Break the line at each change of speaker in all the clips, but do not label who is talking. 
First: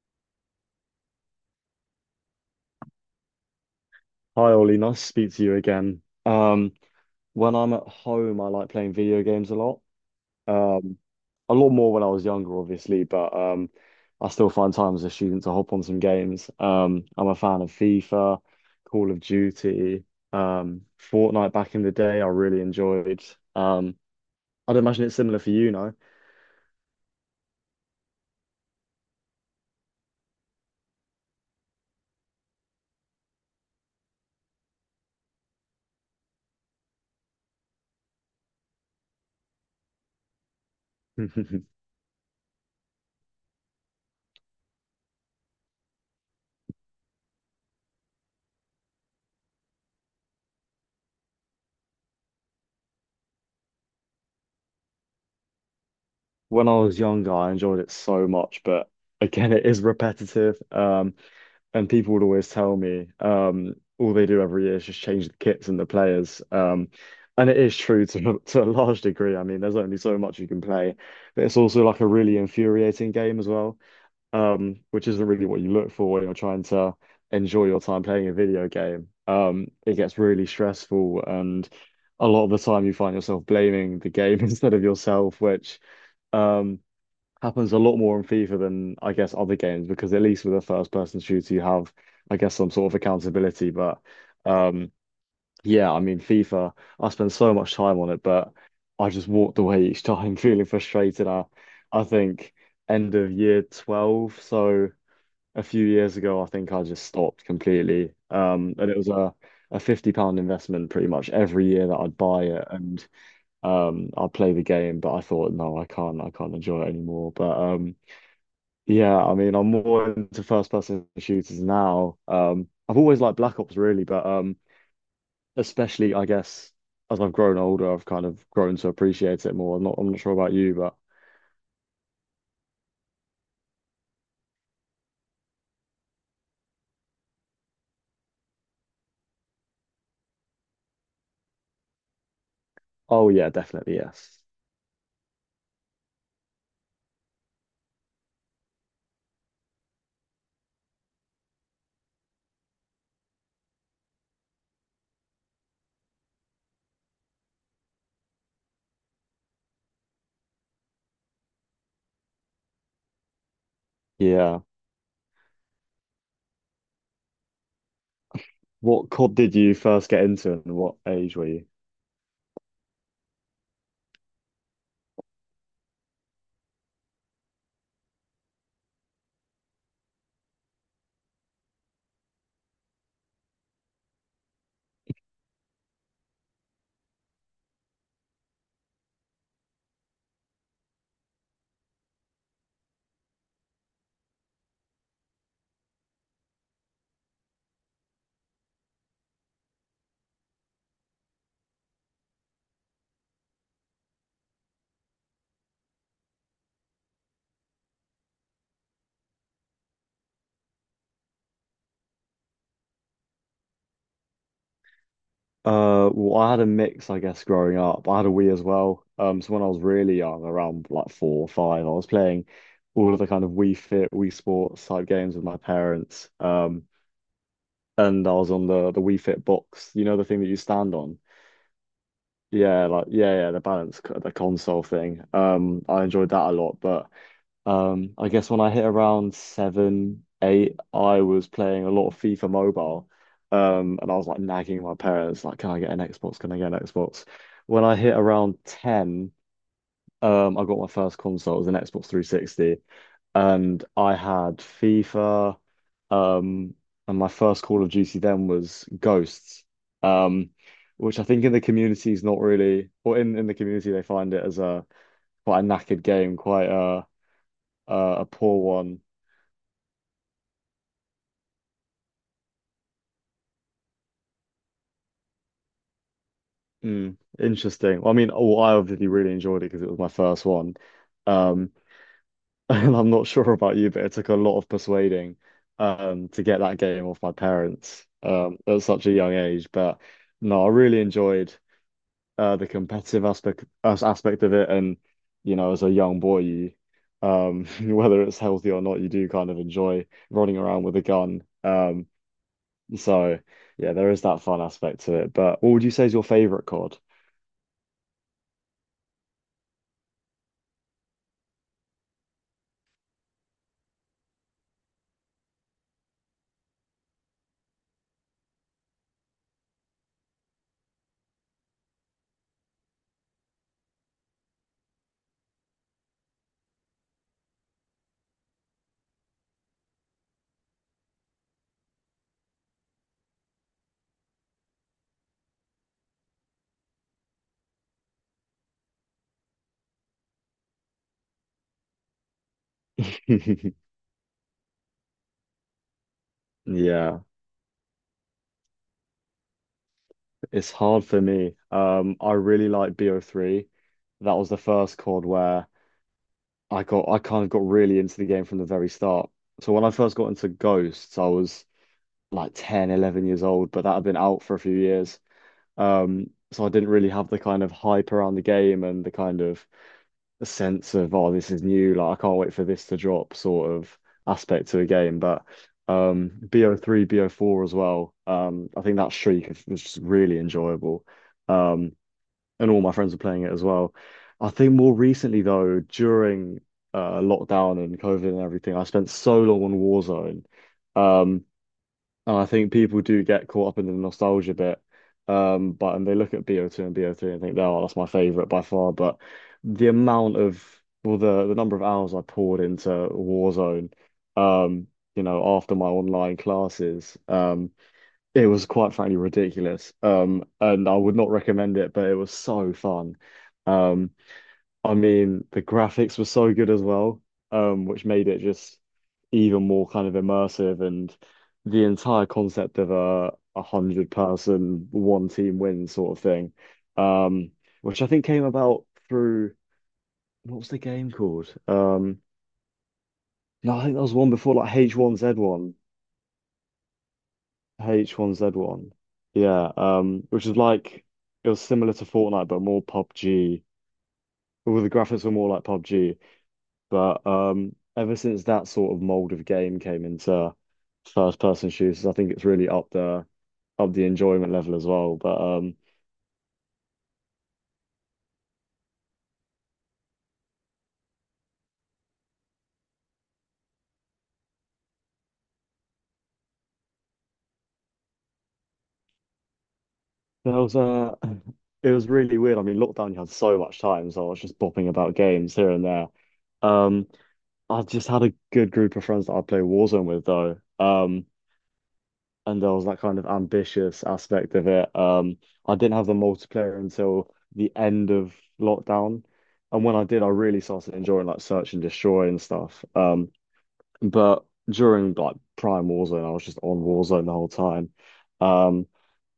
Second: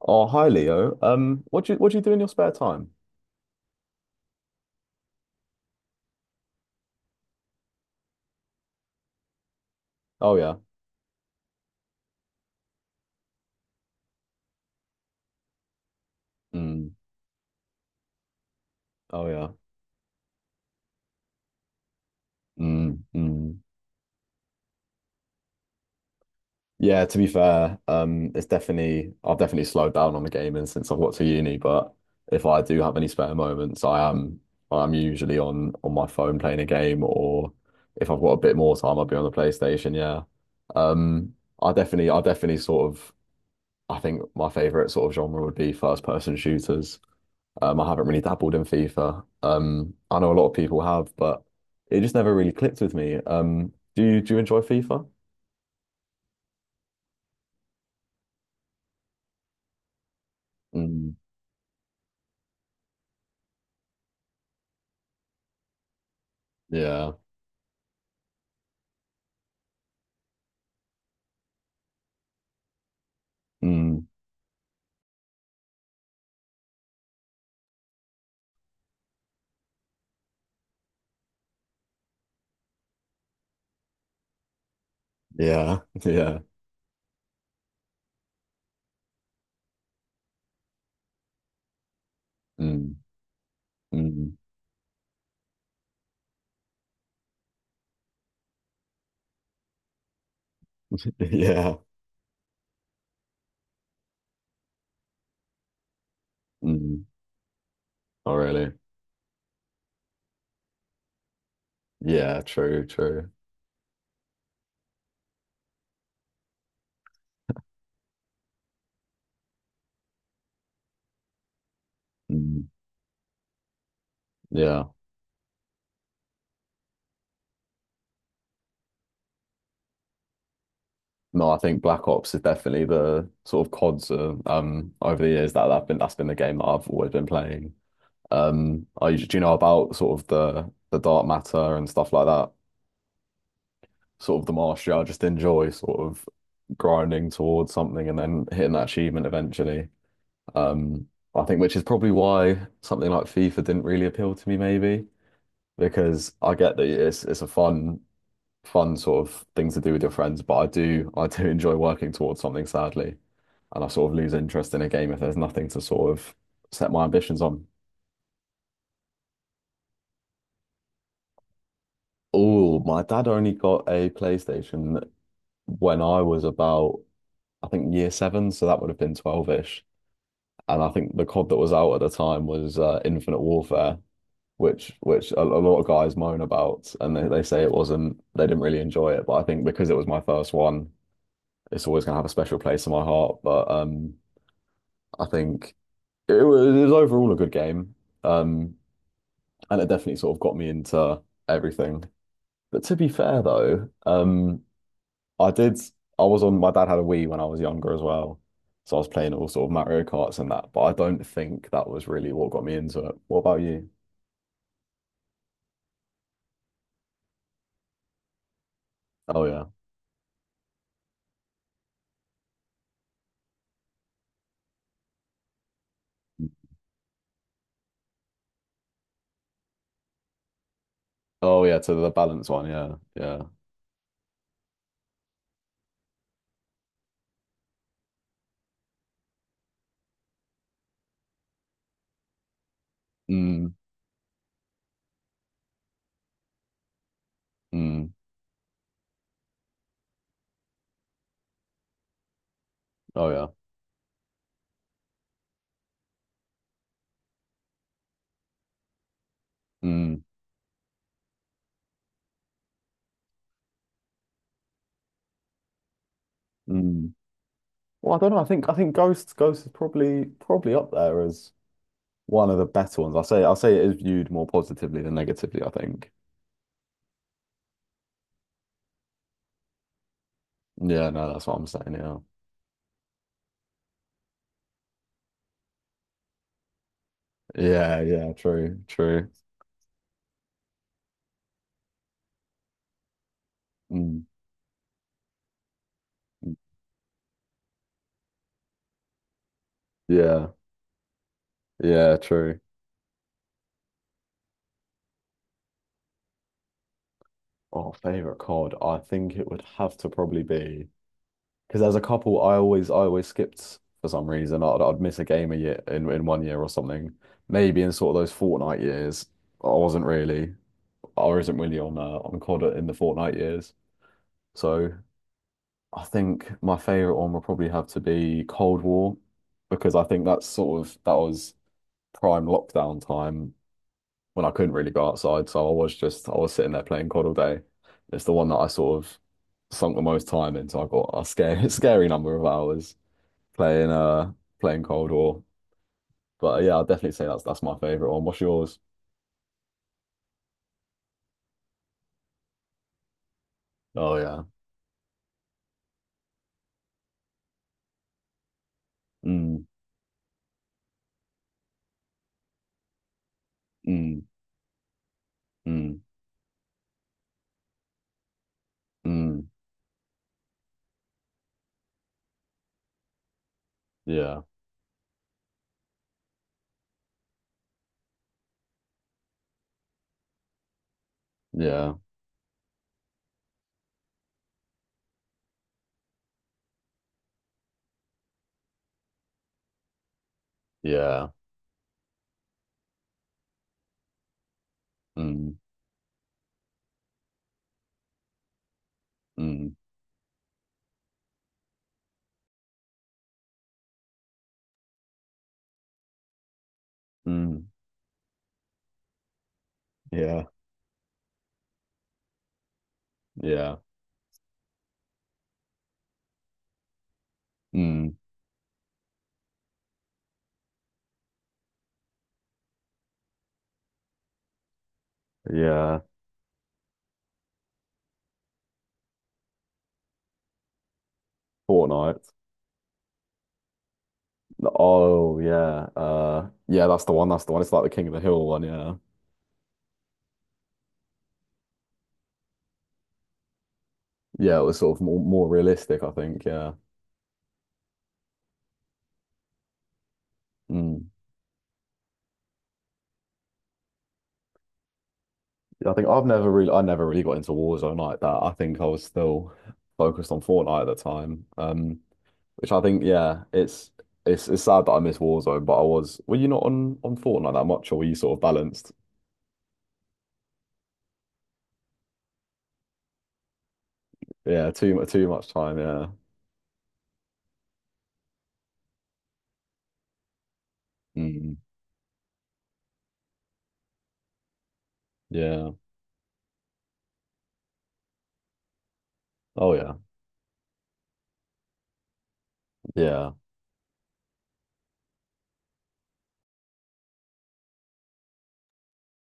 Oh, hi Leo. What do you do in your spare time?
Hi Ollie, nice to speak to you again. When I'm at home, I like playing video games a lot.
Oh yeah.
Um, a lot more when I was younger, obviously, but I still find time as a student to hop on some games.
Mm.
I'm a fan of FIFA, Call of
Oh yeah.
Duty, um, Fortnite back in the day, I really
Mm.
enjoyed.
Mm.
Um, I'd imagine it's similar for you, no?
Yeah, to be fair, it's definitely I've definitely slowed down on the gaming since I've got to uni, but if I do have any spare moments, I'm usually on my phone playing a game, or if I've got a bit more time, I'll be on the PlayStation, yeah. Um, I definitely I definitely sort of I think my favorite sort of genre would be first person shooters. I haven't really dabbled in FIFA. I know a lot of people have, but it just never really clicked with me. Do you enjoy FIFA?
When I was younger, I enjoyed it so much, but again, it is repetitive.
Mm,
And people would always tell me all they do every year is just change the kits and the players.
yeah.
And it is true to to a large degree. I mean, there's only so much you can play, but it's also like a really infuriating game as well,
Mm,
which isn't really what you look for when you're trying to enjoy your time playing a video game. It gets really stressful, and a lot of the time you find yourself blaming the game instead of yourself, which
yeah. Yeah.
um, happens a lot more in FIFA than I guess other games because at least with a first person shooter you have I guess some sort
Mm,
of accountability. But
mm,
um yeah, I mean FIFA, I spend so much time on it, but I just walked away each time feeling frustrated. I
yeah.
I think end of year 12, so a few years ago I think I just
Mm.
stopped completely.
Oh, really?
And it was a £50 investment pretty much every year that I'd
Yeah.
buy it.
True.
And
True.
I'd play the game, but I thought, no, I can't enjoy it anymore. But yeah, I mean, I'm more into first person shooters now.
Mm,
I've always liked Black Ops really, but
yeah.
especially I guess as I've grown older, I've kind of grown to appreciate it more. I'm not sure about you, but
No, I think Black Ops is definitely the sort of CODs over the years that I've been that's been the game that I've always been playing. I do you know about sort of the dark matter and stuff like that?
oh yeah, definitely yes.
Sort of the martial I just enjoy sort of grinding towards something and then hitting that achievement eventually. Um, I think, which is probably why something like FIFA didn't really appeal to me, maybe because I get that it's a fun sort of thing to do with your friends, but I do I do enjoy working towards something, sadly, and I sort of lose
Yeah.
interest in a game if there's nothing to sort of set my ambitions on.
What COD did you first get into, and what age were you?
Oh, my dad only got a PlayStation when I was about, I think, year seven, so that would have been 12-ish. And I think the COD that was out at the time was Infinite Warfare, which a lot of guys moan about, and they say it wasn't they didn't really enjoy it. But I think because it was my first one, it's always gonna have a special place in my heart. But I think it was overall a good game, um, and it definitely sort of got me into everything. But to be fair though, I did. I was on. My dad had a Wii when I was younger as well, so I was playing all sort of Mario Karts and that. But I don't think that was really what got me into it. What about you?
Well, I had a mix, I guess, growing up. I had a Wii as well.
Oh
So when
yeah.
I was really young, around like four or five, I was playing all of the kind of Wii Fit, Wii Sports type games with my parents. And I was on the Wii Fit box, you know, the thing that you stand on.
Oh yeah. To the balance one.
Yeah,
Yeah.
like yeah,
Yeah.
yeah, the balance, the console thing. I enjoyed that a lot, but I guess when I hit around seven, eight, I was playing a lot of FIFA Mobile.
Mm.
And I was like nagging my parents, like, can I get an Xbox? Can I get an Xbox? When I
Mm.
hit around 10, I got my first console. It was an Xbox 360.
Oh yeah.
And I had FIFA. Um, and my first Call of Duty then was Ghosts.
Mm.
Um, which I think in the community is not really, or in the community they find it as a quite a knackered game, quite
Mm.
a,
Well, I
a
don't know. I
poor
think I think
one.
Ghost is probably up there as one of the better ones. I say it is viewed more positively than negatively, I think.
Mm, interesting. Well, I mean, oh, I obviously really enjoyed it because it was my first one.
Yeah. No, that's what I'm
Um,
saying. Yeah.
and I'm not sure about you, but it took a lot of persuading to get that game off my
Yeah.
parents
Yeah. True.
at such a
True.
young age. But no, I really enjoyed the competitive aspect
Mm.
aspect of it. And you know, as a young boy, whether it's healthy or not, you do kind of enjoy
Yeah.
running around with a gun.
Yeah. True.
So yeah, there is that fun aspect to it. But what would you say is your favorite COD?
Oh, favorite COD. I think it would have to probably be, because there's a couple I always skipped for some reason. I'd miss a game a year in one year or something. Maybe in sort of those Fortnite years, I wasn't really I wasn't really on COD in the Fortnite years. So I think my favorite one would probably have to be Cold War, because I think that's sort of that was prime lockdown time when I couldn't really go outside. So I was sitting there playing COD all day. It's the one that I sort of sunk the most time into. I got a scary scary number of hours playing playing Cold War. But yeah, I'd definitely
Yeah.
say that's my favorite one. What's yours?
It's hard for me. I really like BO3.
Oh
That
yeah.
was the first COD where I kind of got really into the game from the very start.
Mm,
So when I first got into Ghosts, I was like 10, 11 years old, but that had been
mm,
out for a few years.
mm,
So I didn't really have the kind of hype around the game and the kind
mm.
of the sense of, oh, this is new, like I can't wait for this to drop sort of
Yeah.
aspect to a game. But BO3, BO4 as well. I think that streak was just really enjoyable. Um,
Yeah.
and all my friends were playing it as well. I think more recently though, during lockdown and COVID and everything, I spent so long on Warzone.
Yeah.
Um, and I think people do get caught up in the nostalgia bit.
Mm,
But and they look at BO2 and BO3 and think, oh, that's my favorite by far. But
mm,
the amount of well, the number of hours I poured into Warzone, um, you know, after my online classes,
mm.
it was quite frankly ridiculous.
Yeah.
And I would not recommend it, but it was so fun.
Yeah.
Um, I mean, the graphics were so good as well, which
Mm.
made it just even more kind of immersive. And the entire concept of a hundred person, one team win
Yeah.
sort of thing, um, which I think came about through what was the game called?
Fortnite.
No, I think that was one before like
Oh
H1Z1.
yeah. Yeah, that's the one. That's the one. It's like the King of the Hill one,
H1Z1.
yeah.
Yeah, which is like it was similar to Fortnite but more PUBG.
Yeah, it was
All the
sort of
graphics were
more
more like
realistic, I
PUBG.
think. Yeah.
But ever since that sort of mold of game came into
Mm.
first person shooters, I think it's really up the enjoyment level as well. But
I think I never really got into Warzone like that. I think I was still focused on Fortnite at the time. Which I think, yeah, it's it's sad that I miss Warzone, but I was, were you not on Fortnite that much or were you sort of balanced?
there was it was really weird. I mean lockdown you had so much time, so I was just
Yeah,
bopping about
too much
games here
time,
and there.
yeah.
Um I just had a good group of friends that I play Warzone with though.
Mm.
And there was that kind of ambitious aspect of it.
Yeah.
I didn't have the multiplayer until the end of lockdown,
Oh
and when
yeah.
I did, I really started enjoying like Search and Destroy and stuff.
Yeah.
But during like Prime Warzone, I was just on Warzone the whole time, um,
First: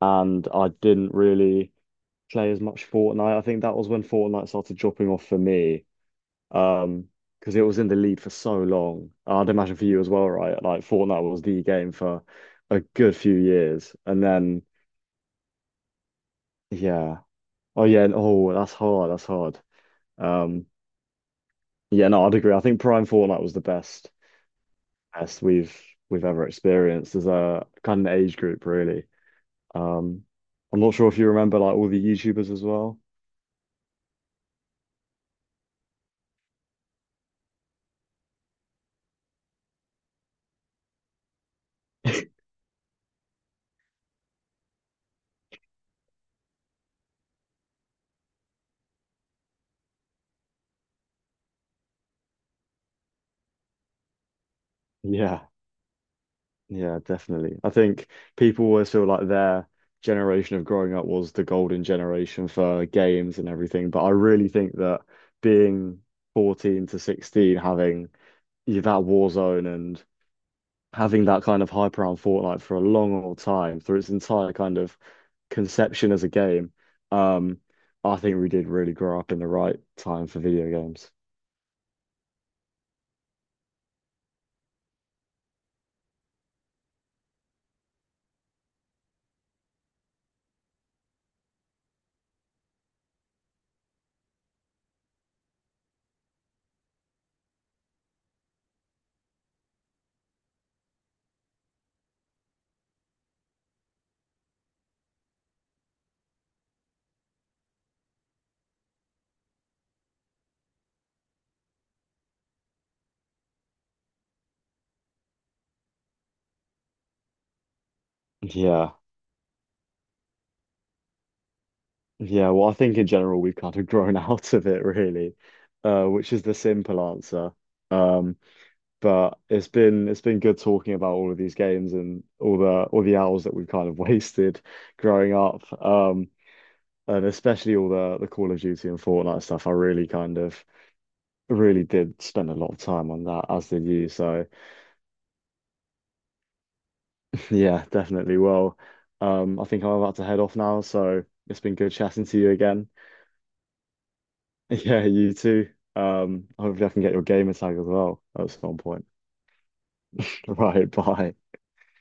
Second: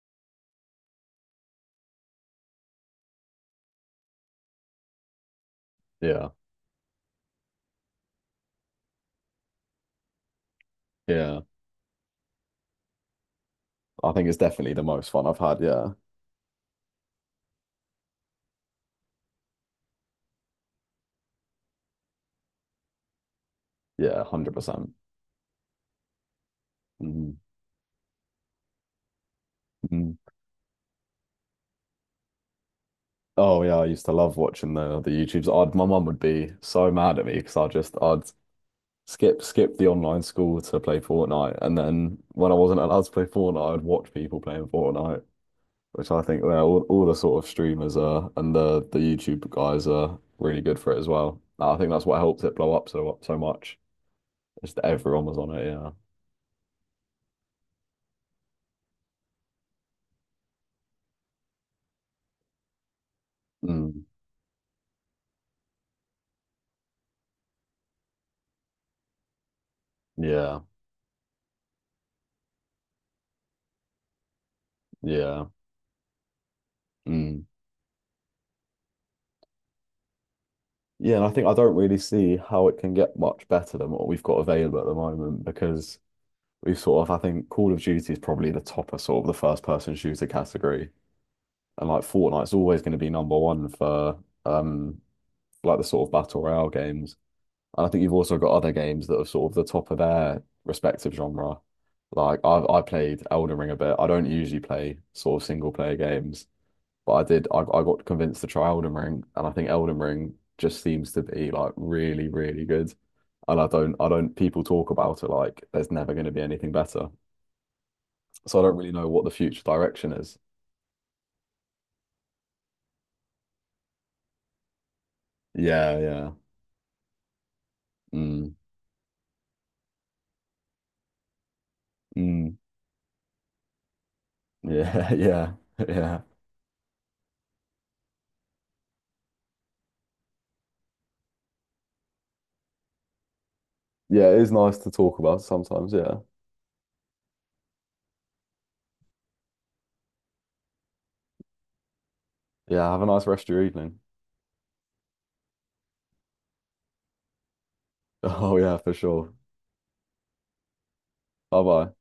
and I didn't really play as much Fortnite. I think that was when Fortnite started dropping off for me.
Yeah.
Um, because it was in the lead for so long. I'd imagine for you as well, right? Like Fortnite
Yeah.
was the game for a good few years.
I
And
think it's
then
definitely the most fun I've had, yeah.
yeah. Oh yeah, and oh that's hard, that's hard. Um yeah, no, I'd agree. I think Prime Fortnite was the best
Yeah, 100%.
best we've ever experienced as
Mm.
a kind of age group, really.
Mm.
Um I'm not sure if you remember like all the YouTubers as well.
Oh yeah, I used to love watching the YouTubes. My mum would be so mad at me because I just I'd skip the online school to play Fortnite, and then when I wasn't allowed to play Fortnite, I'd watch people playing Fortnite, which I think, well, all the sort of streamers are, and the YouTube guys are really good for it as well. Nah, I think that's what helped it blow up so much. Is that everyone was
Yeah.
on it? Yeah.
Yeah, definitely. I think people always feel like their generation of growing up was the golden generation for games and everything.
Mm.
But I really think that being 14 to 16, having yeah, that Warzone and
Yeah.
having that kind of hype around Fortnite for a long, long time through its entire kind of
Yeah.
conception as a game,
Mm.
um, I think we did really grow up in the right time for video games.
Yeah, and I think I don't really see how it can get much better than what we've got available at the moment, because we sort of, I think Call of Duty is probably the top of sort of the first person shooter category. And like Fortnite's always going to be number one for um like the sort of battle royale games. And I think you've also got other games that are sort of the top of their respective genre. Like I played Elden Ring a bit. I don't usually play sort of single player games, but I got convinced to try Elden Ring, and I think Elden Ring just seems to be like really, really good. And I don't, people talk about it like there's never going to be anything better, so I don't really
Yeah.
know what the future direction is.
Yeah, well, I think in general we've kind of grown out of it really,
Yeah, yeah.
which is the simple answer. Um,
Mm,
but it's been good talking about all of these games and all
mm,
the all the hours that we've kind of wasted
yeah,
growing
yeah,
up,
yeah.
and especially all the Call of Duty and Fortnite stuff. I really kind of really did spend a lot of time on that, as did you.
Yeah, it
So
is nice to talk about sometimes, yeah.
yeah, definitely. Well, I think I'm about to head off now, so it's been good chatting to you again.
Yeah, have a nice rest of your evening.
Yeah, you too. Hopefully I can get your gamer tag as well at
Oh yeah,
some
for
point.
sure.
Right, bye.
Bye bye.